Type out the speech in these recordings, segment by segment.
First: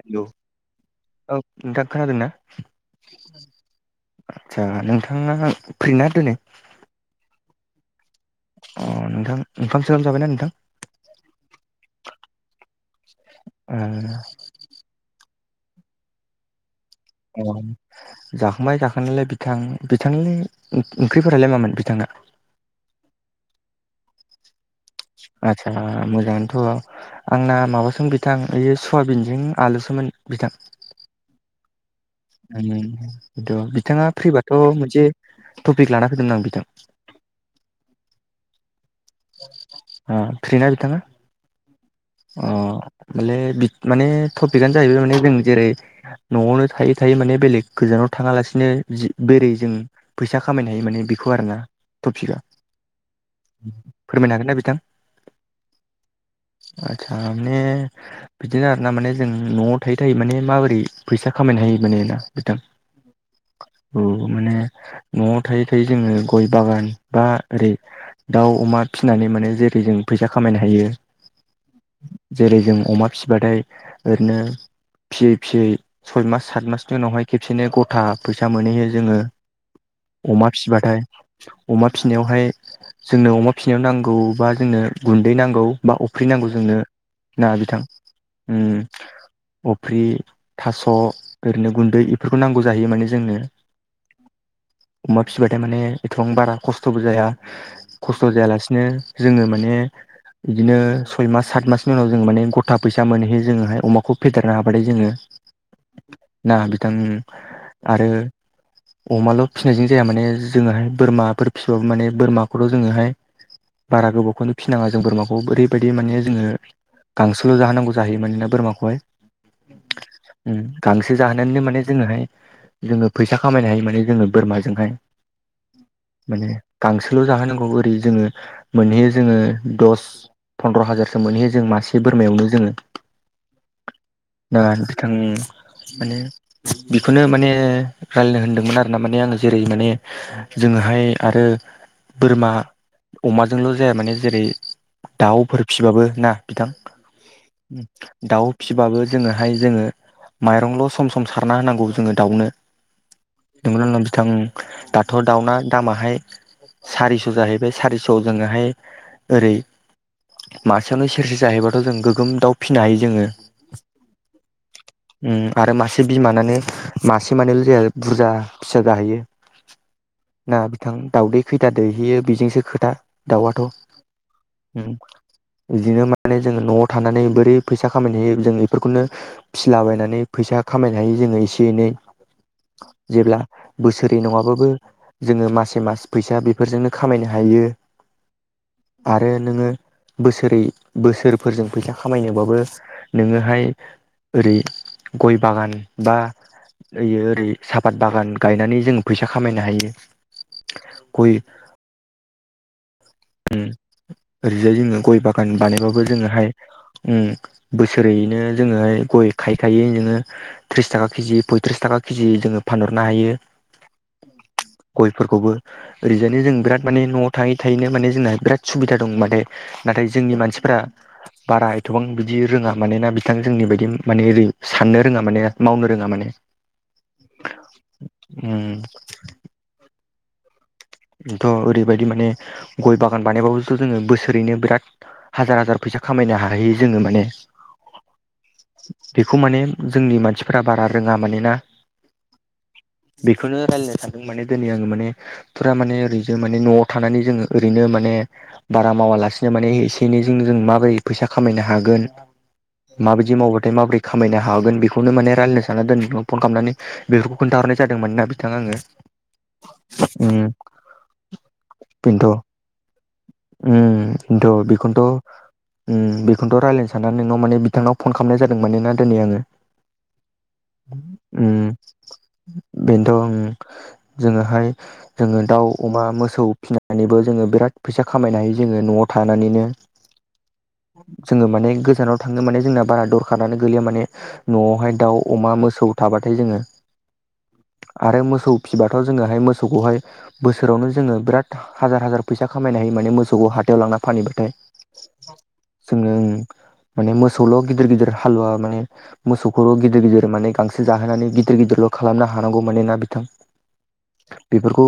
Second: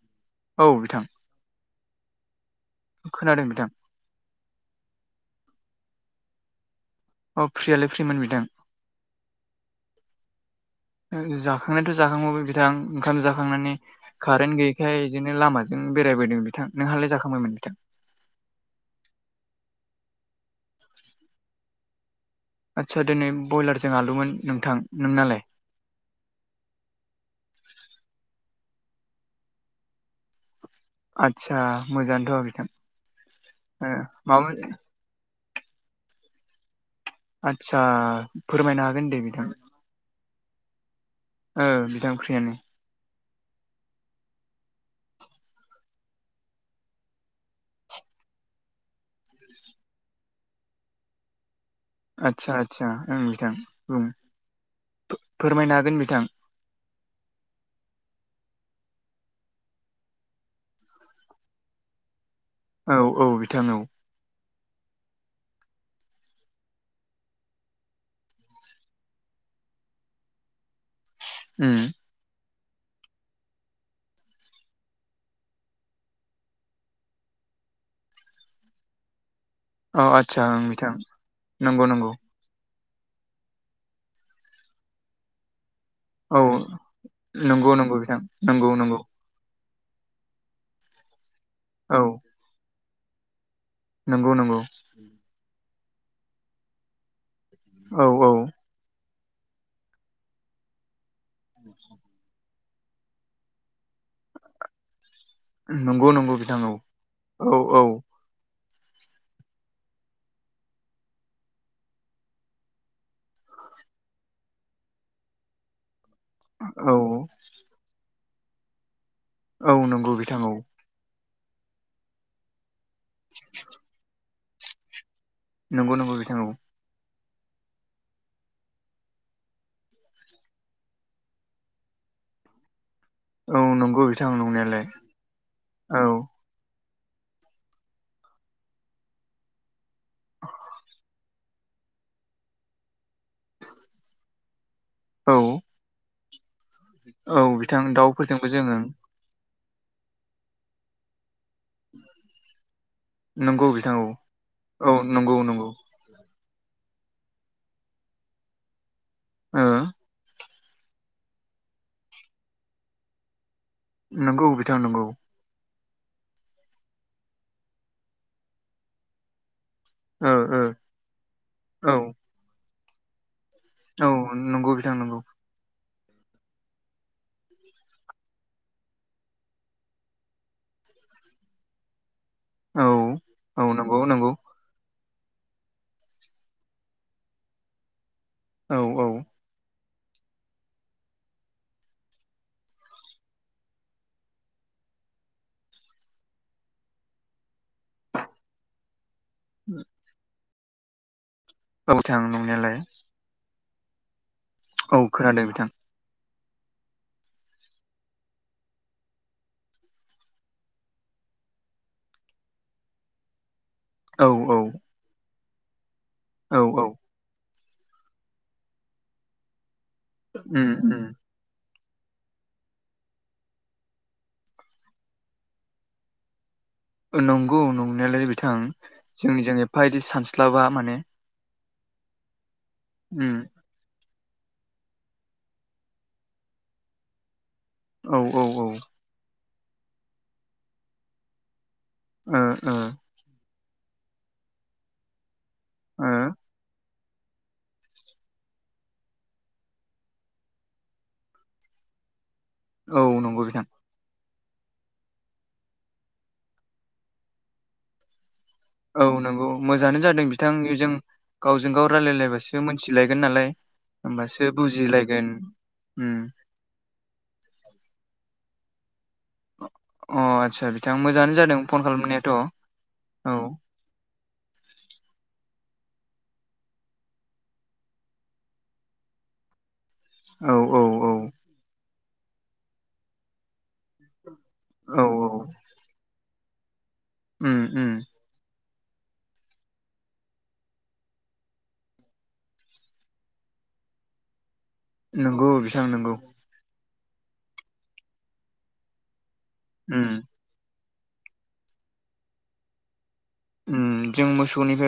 हेल'! औ बिथां। औ नोंथां खोनादोंना? खोनादों नोंथां। आचसा नोंथाङा फ्रिना दिनै? अ फ्रियालाय फ्रिमोन बिथां। अ नोंथां [unintelligible] जाबायना नोंथां? जाखांनायाथ' जाखांबायमोन बिथां ओंखाम जाखांनानै कारेन्ट गैयै नै जोंनो लामाजों बेरायबोदों बिथां नोंहालाय जाखां अ जाखांबाय जाखांनायलाय बिथां। बिथांनि ओंख्रिफोरालाय मामोन बिथांना? आदसा दिनै बयलारजों आलुमोन नोंथां। नोंनालाय आत्सा मोजाङानोथ' आंना माबासोमोन बिथां ओयो सवाबिनजों आलुसोमोन बिथां। आदसा मोजाङानोथ' बिथां उम ओ बिथाङा माबा फ्रिबाथ' मोनसे टपिक लाना फैदों आं बिथां। आदसा फोरमायनो हागोन दे बिथां। ओ फ्रि ना बिथाङा? ओ बिथां अ फ्रियानो माले माने माने टपिकआनो जाहैबाय माने जों जेरै न'आवनो थायै थायै माने बेलेग गोजानाव थाङालासिनो बोरै जों फैसा खामायनो हायो माने बेखौ आरोना। टपिकआ आदसा आदसा ओं बिथां बुं फोरमायनो हागोन ना बिथां फोरमायनो हागोन बिथां। आतसा मे बिदिनो आर ना माने जों न'आव थायो थायो माने माबोरै फैसा खामायनो हायो माने ना बिथां। औ औ बिथां औ न'आव थायै थायै जोङो गय बागान बा ओरै दाउ अमा फिनानै माने जेरै जों फैसा खामायनो हायो उम जेरै जों अमा फिसिबाथाय ओरैनो फियै फियै सय मास सात मासनि उनावहाय खेबसेनो गथा फैसा मोनहैयो जोङो। औ आदसा अमा ओं बिथां फिबाथाय नंगौ अमा नंगौ फिनायावहाय जोंनो अमा फिसिनायाव नांगौ बा जोंनो गुन्दै नांगौ बा अफ्रि औ नांगौ जोंनो ना नंगौ बिथां, नंगौ नंगौ नंगौ उम अफ्रि थास' ओरैनो औ गुन्दै बेफोरखौ नांगौ जाहैयो माने जोंनो। नंगौ नंगौ अमा फिसिबथाय माने एथबां बारा खस्थ'बो जाया औ खस्थ' औ जायालासि नो जोङो माने इदिनो सय मास, सात मासनि उनाव जों माने ग था फैसा मोनहैयो जोङोहाय अमाखौ फेदेरनो हाबाथाय जोङो। नंगौ नंगौ बिथां औ औ औ आरो अमाल' फिसिनायजों जाया माने जोङोहाय बोरमाफोर फिसिबाबो माने बोरमाखौथ' जोङोहाय बारा गोबावखौनो फिनाङा जों बोरमाखौ ओरैबाय दि माने जोङो औ गांसोल' जाहोनांगौ जाहैयो मानेना बोरमाखौहाय। औ नंगौ बिथां औ उम गांसो जाहोनानैनो माने जोङोहाय जोङो फैसा खामायनो हायो माने जोङो बोरमाजोंहाय नंगौ नंगौ बिथां औ माने गांसोल' जाहोनांगौ ओरै जोङो मोनहैयो जोङो दस फन्द्र' हाजारसो मोनहैयो जों मासे बोरमायावनो जोङो। औ नंगौ बिथां ना नंनायालाय बिथांनि औ माने बेखौनो माने रायलायनो होनदोंमोन आरोना माने आङो जेरै माने जोङोहाय आरो बोरमा अमाजोंल' जाया माने जेरै औ दाउफोर फिबाबो ना बिथां औ बिथां दाउफोरजोंबो दाउ जोङो फिबाबो जोङोहाय जोङो माइरंल' सम सम सारना होनांगौ जोङो दाउनो। नंगौ नोंगौना नोङा औ बिथां उम औ दाथ' नंगौ दाउना नंगौ दामाहाय सारिस' जाहैबाय सारिस'आव जोङोहाय ओरै ओ मासेयावनो सेरसेे जाहैबाथ' जों गोगोम दाउ फिनो हायो जोङो नंगौ बिथां नंगौ उम आरो मासे बिमानानो मासे मानैल' जाया बुरजा फिसा जाहैयो। ओ ना ओ बिथां दाउदै खैथा औ दैहैयो बेजोंसो खोथा दाउआथ'। औ नंगौ उम बिथां नंगौ। बिदिनो माने जोङो न'आव थानानै बोरै फैसा खामायनो हायो जों बेफोरखौनो फिसिलाबायनानै फैसा खामायनो हायो जोङो एसे एनै। औ जेब्ला औ नंगौ बोसोरै नंगौ नङाबाबो जोङो मासे मास फैसा बेफोरजोंनो खामायनो हायो औ औ आरो नोङो बोसोरै बोसोरफोरजों फैसा खामायनोबाबो नोङोहाय ओरै गय बागान बा ओयो ओरै साफात बागान गायनानै जोङो फैसा खामायनो हायो गय औथां नंनायालाय। उम ओरैजाय औ जोङो गय खोनादों बागान बिथां बानायबाबो जोङोहाय उम बोसोरैनो जोङोहाय गय खायखाय जोङो थ्रिस थाखा केजि पयथ्रिस थाखा केजि जोङो फानहरनो हायो औ औ गयफोरखौबो ओरैजायनो जों औ औ बिराद माने न'आव थायै थायैनो माने जोंहा बिराद सुबिदा दं माने नाथाय जोंनि उम मानसिफोरा उम बारा एथ'बां बिदि रोङा मान ना बिथां जोंनि बायदि माने ओरै साननो रोङा माने मावनो रोङा माने नंगौ नंनायालाय बिथां उम जोंनिजों एफादि सानस्लाबा माने थ' ओरैबायदि माने गय बागान उम बानायबाबो जोङो बोसोरैनो बिराद हाजार हाजार फैसा खामायनो हाहैयो जोङो माने औ औ औ बेखौ माने जोंनि मानसिफोरा बारा रोङा मानोना ओ ओ बेखौनो रायलायनो सानदों माने दिनै आङो माने फुरा माने ओरैज माने न'आव थानानै जोङो ओरैनो माने बारा मावालासिनो माने एसे एनैजोंनो जों माबोरै फैसा खामायनो हागोन औ माबायदि नंगौ बिथां मावबाथाय माबोरायै खामायनो हागोन बेखौनो माने रायलायनो साननानै दोन नोंनाव फन खालामनानै बेफोरखौ खोनथाहरनाय जादोंमोनोना बिथां आङो औ नंगौ मोजाङानो जादों उम बिथांनिजों गावजों गाव बेनोथ' रायलायलायबासो मिथिलायगोन नालाय उम होमबासो बुजिलायगोन ओम बेखौथ' रायलायनो साननानै नोंनाव माने बिथांनाव फन खालामनाय जादों माने ना दिनै आङो अ आदसा बिथां मोजाङानो उ जादों फन खालामनायाथ' औ बेनोथ ओ जोङोहाय जोङो दाउ अमा मोसौ फिनानैबो जोङो बिराद फैसा खामायनो हायो जोङो न'आव थानानैनो औ औ जोङो माने गोजानाव थाङनो माने जोंना बारा दरखारानो गोलैया माने न'आवहाय औ दाउ अमा मोसौ थाबाथाय जोङो उम उम आरो मोसौ फिबाथ'ङोहाय मोसौखौहाय बोसोरावनो जोङो बिराद हाजार हाजार फैसा खामायनो हायो माने मोसौखौ हाथायाव लांना फानहबाथाय नंगौ बिथां नंगौ जोङो माने मोसौल' गिदिर गिदिर हालुवा माने मोसौखौल' गिदिर उम गिदिर माने गांसो जाहोनानै गिदिर गिदिरल' खालामनो हानांगौ माने ना बिथां ओम जों मोसौनि खौ ओ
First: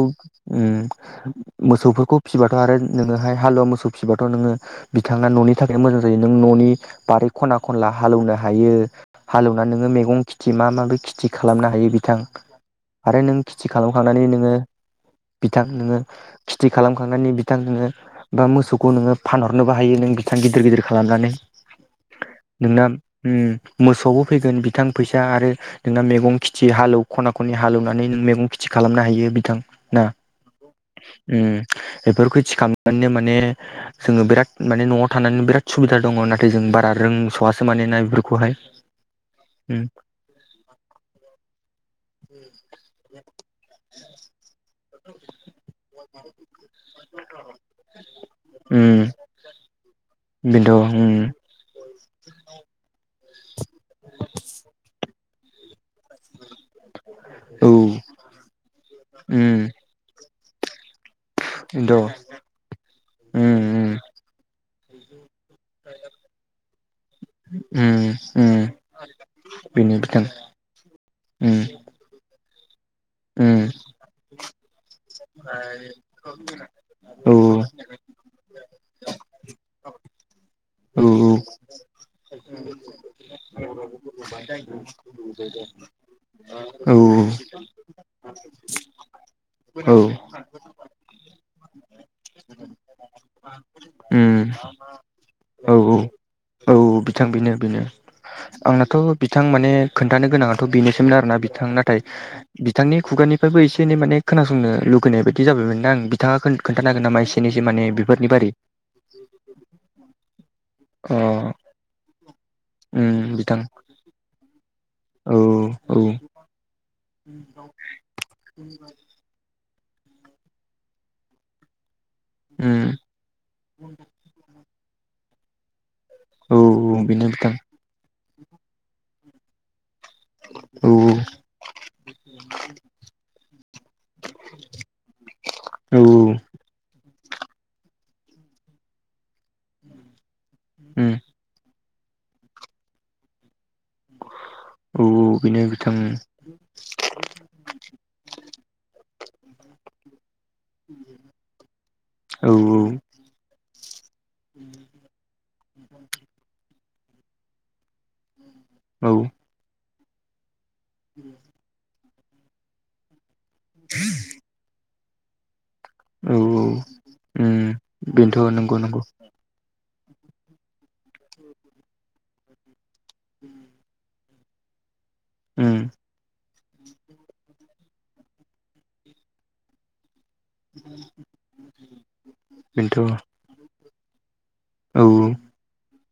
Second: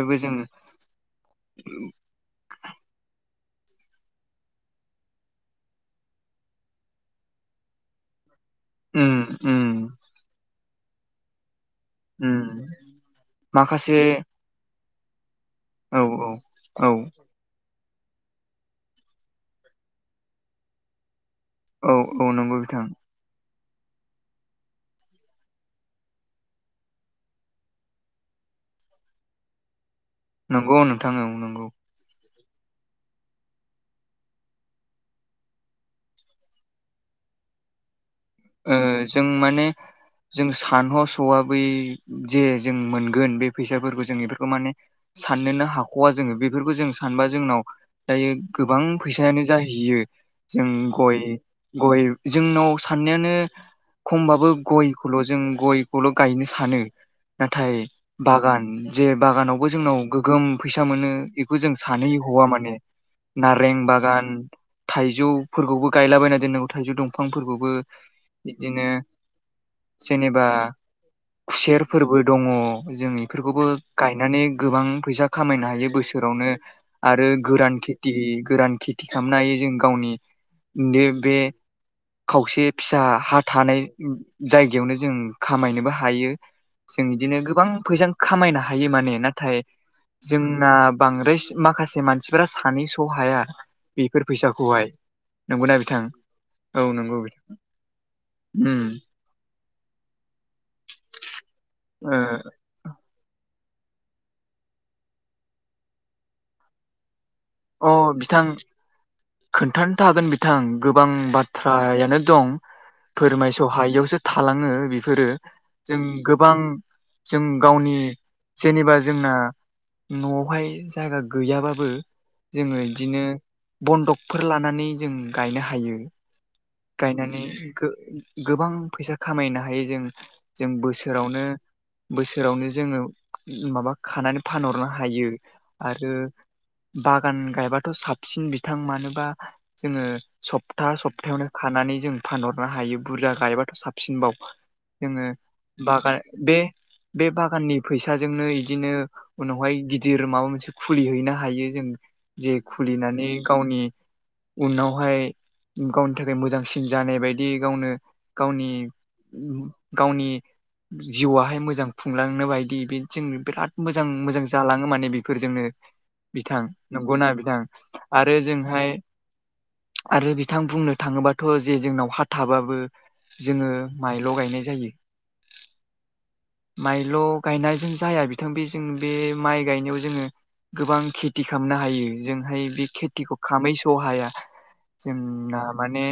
मोसौफोरखौ फिसिबाथ' आरो नोङोहाय हालुवा मोसौ फिसिबाथ' नोङो बिथाङा न'नि थाखाय मोजां जायो नों न'नि बारि खना खनला हालौनो हायो उम उम हालेवना नोङो मैगं खेथि मा माबि खिथि खालामनो हायो बिथां उम आरो नों खेथि माखासे खालामखांनानै नोङो बिथां नोङो औ औ फिथि औ खालामखांनायनि बिथां नोङो बा मोसौखौ नोङो फानहरनोबो हायो नों बिथां गिदिर गिदिर खालामनानै औ औ नंगौ बिथां ओ मोसौबो फैगोन बिथां फैसा आरो नोंना मैगं खेथि हालौ खना खन हालेवनानै मैगं खेथि खालामनो हायो बिथां ना नंगौ नोंथां औ नंगौ बेफोरखौ थिखांनानैनो माने जोङो बिराद माने न'आव थानानै बिराद सुबिदा दङ नाथाय जों बारा रोंस' आसो मानोना बेफोरखौहाय ओ जों माने उम जों सानहसवा बै जे जों मोनगोन बे फैसाफोरखौ जों इफोरखौ माने साननोनो हाख खवा जोङो बेफोरखौ जों सानबा जोंनाव दायो गोबां उम फैसायानो जाहैयो जों बेनोथ' उम गय गय जोंनाव साननायानो खमबाबो गयखौल' जों गय खौल' गायनो सानो नाथाय औ बागान जे उम बागानावबो जोंनाव गोगोम फैसा मोनो बेखौ जों सानै बेनोथ' हवा माने उम नारें उम बागान थाइजौ फोरखौबो गायलाबायना दोननांगौ थाइजौ दंफांफोरखौबो उम उम बिदिनो बेनो बिथां जेनेबा उम खुसेर फोरबो दङ जों उम इफोरखौबो गायनानै गोबां फैसा खामायनो हायो बोसोरावनो आरो औ गोरान खेथि गोरान खेथि खामनो हायो जों गावनि औ नो बे खावसे फिसा हा थानाय जायगायावनो जों खामायनोबो हायो। औ जों इदिनो गोबां फैसा खामायनो हायो माने नाथाय औ। जोंना बांद्राय माखासे मानसिफोरा सानैस' हाया बेफोर उम फैसाखौहाय। औ नंगौना औ बिथां? औ बिथां बेनो बेनो। उम आंनाथ' बिथां माने खोन्थानो गोनाङाथ' बेनोसोमोन आरोना बिथां नाथाय बि बिथांनि खुगानिफ्रायबो एसे एनै माने खोनासंनो लुगैनाय बायदि जाबायमोनदा आं बिथाङा खोन-खोन्थानो होगोन नामा एसे? एनैसो माने अ बेफोरनि बिथां बारै खोन्थानोथ' हागोन बिथां गोबां अ बाथ्रायानो दं। उम बिथां फोरमायस' हायियावसो थालाङो बि फोरो औ औ जों गोबां जों गावनि जेनेबा जोंना न'आवहाय जागा गैयाबाबो जोङो उम इदिनो बन्दकफोर लानानै जों गायनो हायो। औ औ बेनो गायनानै बिथां गो-गोबां फैसा खामायनो हायो जों जों औ बोसोरावनो बोसोरावनो जोङो माबा खानानै फानहरनो हायो औ आरो बा गान गायबाथ' साबसिन बिथां मानोबा जोङो सप्ता उम सप्तायावनो खानानै जों फानहरनो हायो बुरजा गायबाथ' साब सिनबाव औ जोङो औ बेनो बिथां बागान बे बे बागाननि फैसाजोंनो इदिनो उनावहाय गिदिर माबा मोनसे खुलिहैनो हायो जों औ जे खुलिनानै गावनि उनावहाय गावनि थाखाय मोजांसिन जानाय बायदि गावनो गावनि औ। गावनि जिउवाहाय मोजां खुंलांनो बायदि बे जों बिराद मोजां मोजां जालाङो माने बेफोरजोंनो। बिथां नंगौना उम बिथां आरो बेनोथ' नंगौ जोंहाय नंगौ आरो बिथां बुंनो थाङोबाथ' जे जोंनाव हा थाबाबो जोङो माइल' गायनाय जायो। उम माइल' गायनायजों जाया बिथां बे जों बे माइ गायनायाव जोङो गोबां खेथि खामनो हायो जोंहाय बे बेनोथ' खेथिखौ खामै सहाया। औ जोंना माने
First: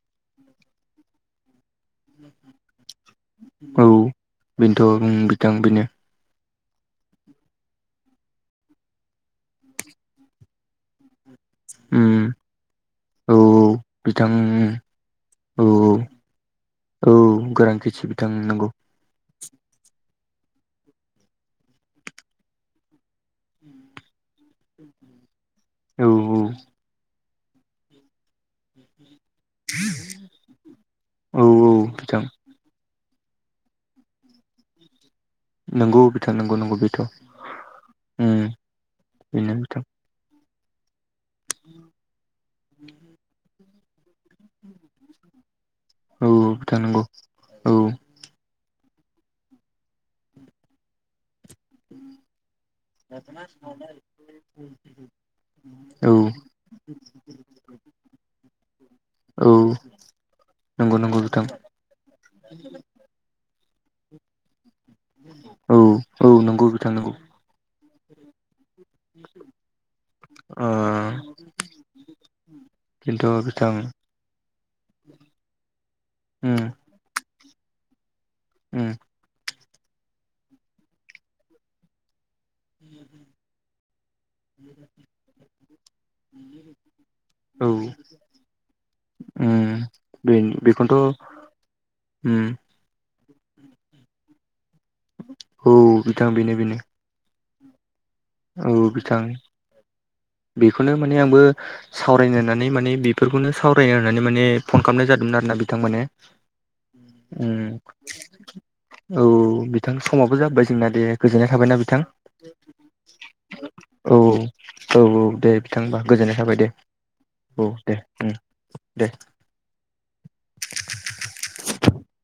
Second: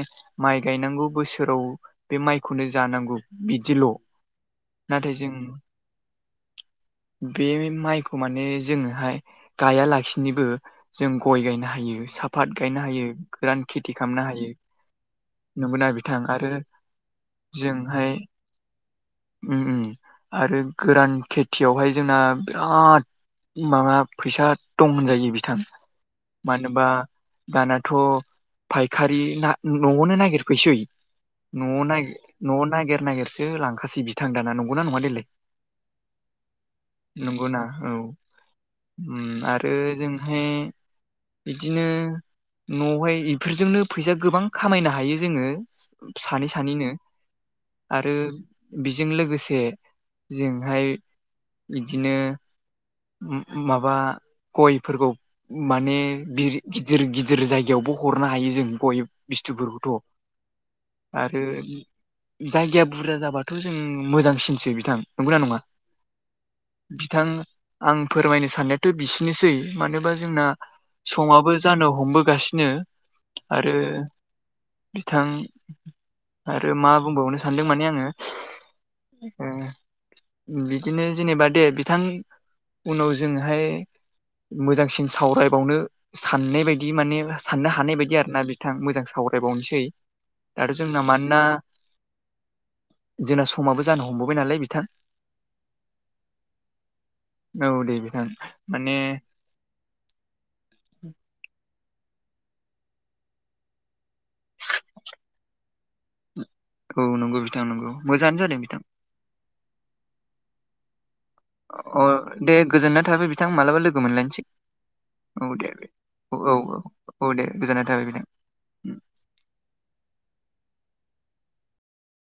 माइ गायनांगौ बोसोराव बे माइखौनो जानांगौ औ बिदिल' बेनोथ' उम नाथाय जों बिथां बेनो बे माइखौ माने जोङोहाय गायालासिनोबो जों गय गायनो उम हायो, साफात गायनो हायो, औ गोरान खेथि बिथां खालामनो उम हायो। औ नोंगौना औ बिथां? आरो जोंहाय उम नोंगौ। उम उम आरो गोरान खेथियावहाय जोंना बिराद माबा फैसा दं होनजायो बि थां औ मानोबा दानाथ' फायखारि ना न'आवनो नागिरफैसै औ औ न'आव बिथां ना-न'आव नागिर नागिरसो लांखासै बिथां दाना नंगौना नङा देलाय? नंगौ बिथां नंगौ नंगौ बेथ' नंगौना औ उम। उम बेनो आरो बिथां जोंहाय बिदिनो न'आवहाय इफोरजोंनो फैसा गोबां खामायनो हायो जोङो औ सानै बिथां सानैनो नंगौ औ आरो। बिजों लोगोसे जोंहाय बिदिनो माबा [unintelligible] गयफोरखौ माने औ बिर-गिदिर गिदिर जायगायावबो हरनो हायो जों गय औ बिस्थुफोरबोथ' नंगौ नंगौ आरो। बिथां जायगाया बुरजा जाबाथ' जों मोजांसिनसो बिथां। नंगौना नङा औ औ नंगौ नंगौ बिथां आं फोरमायनो सानो। बिसिनोसै मानोबा जोंना ओ सङाबो जानो हमबोगासिनो। ओ आरो बिथां। बिथां उम आरो मा बुंबावनो सानदों माने आङो। उम। ए बिदिनो जेनेबा दे बिथां। उनाव जोंहाय मोजांसिन सावरायबावनो। साननाय बायदि माने औ साननो हानाय बायदि आरोना बिथां मोजां उम सावरायबावनोसै। बे दाथ' जोंना बेखौनोथ' मानो ना। उम। जोंना समाबो जानो हमबोबाय नालाय बिथां। औ बिथां बेनो बेनो। औ दे बिथां। औ माने बिथां बेखौनो माने आंबो। सावरायनो होननानै माने बेफोरखौनो सावराया होननानै माने फन खालामनाय जादोंमोन आरोना बिथांमोने। औ नंगौ बिथां नंगौ मोजाङानो जादों बिथां। औ बिथां समाबो जाबाय जोंना दे गोजोननाय थाबायना अ बिथां। दे गोजोननाय थाबाय बिथां मालाबा लोगो औ मोनलायनोसै। औ औ दे बिथां हमबा औ गोजोननाय औ थाबाय दे दे औ गोजोननाय दे थाबाय बिथां उम दे।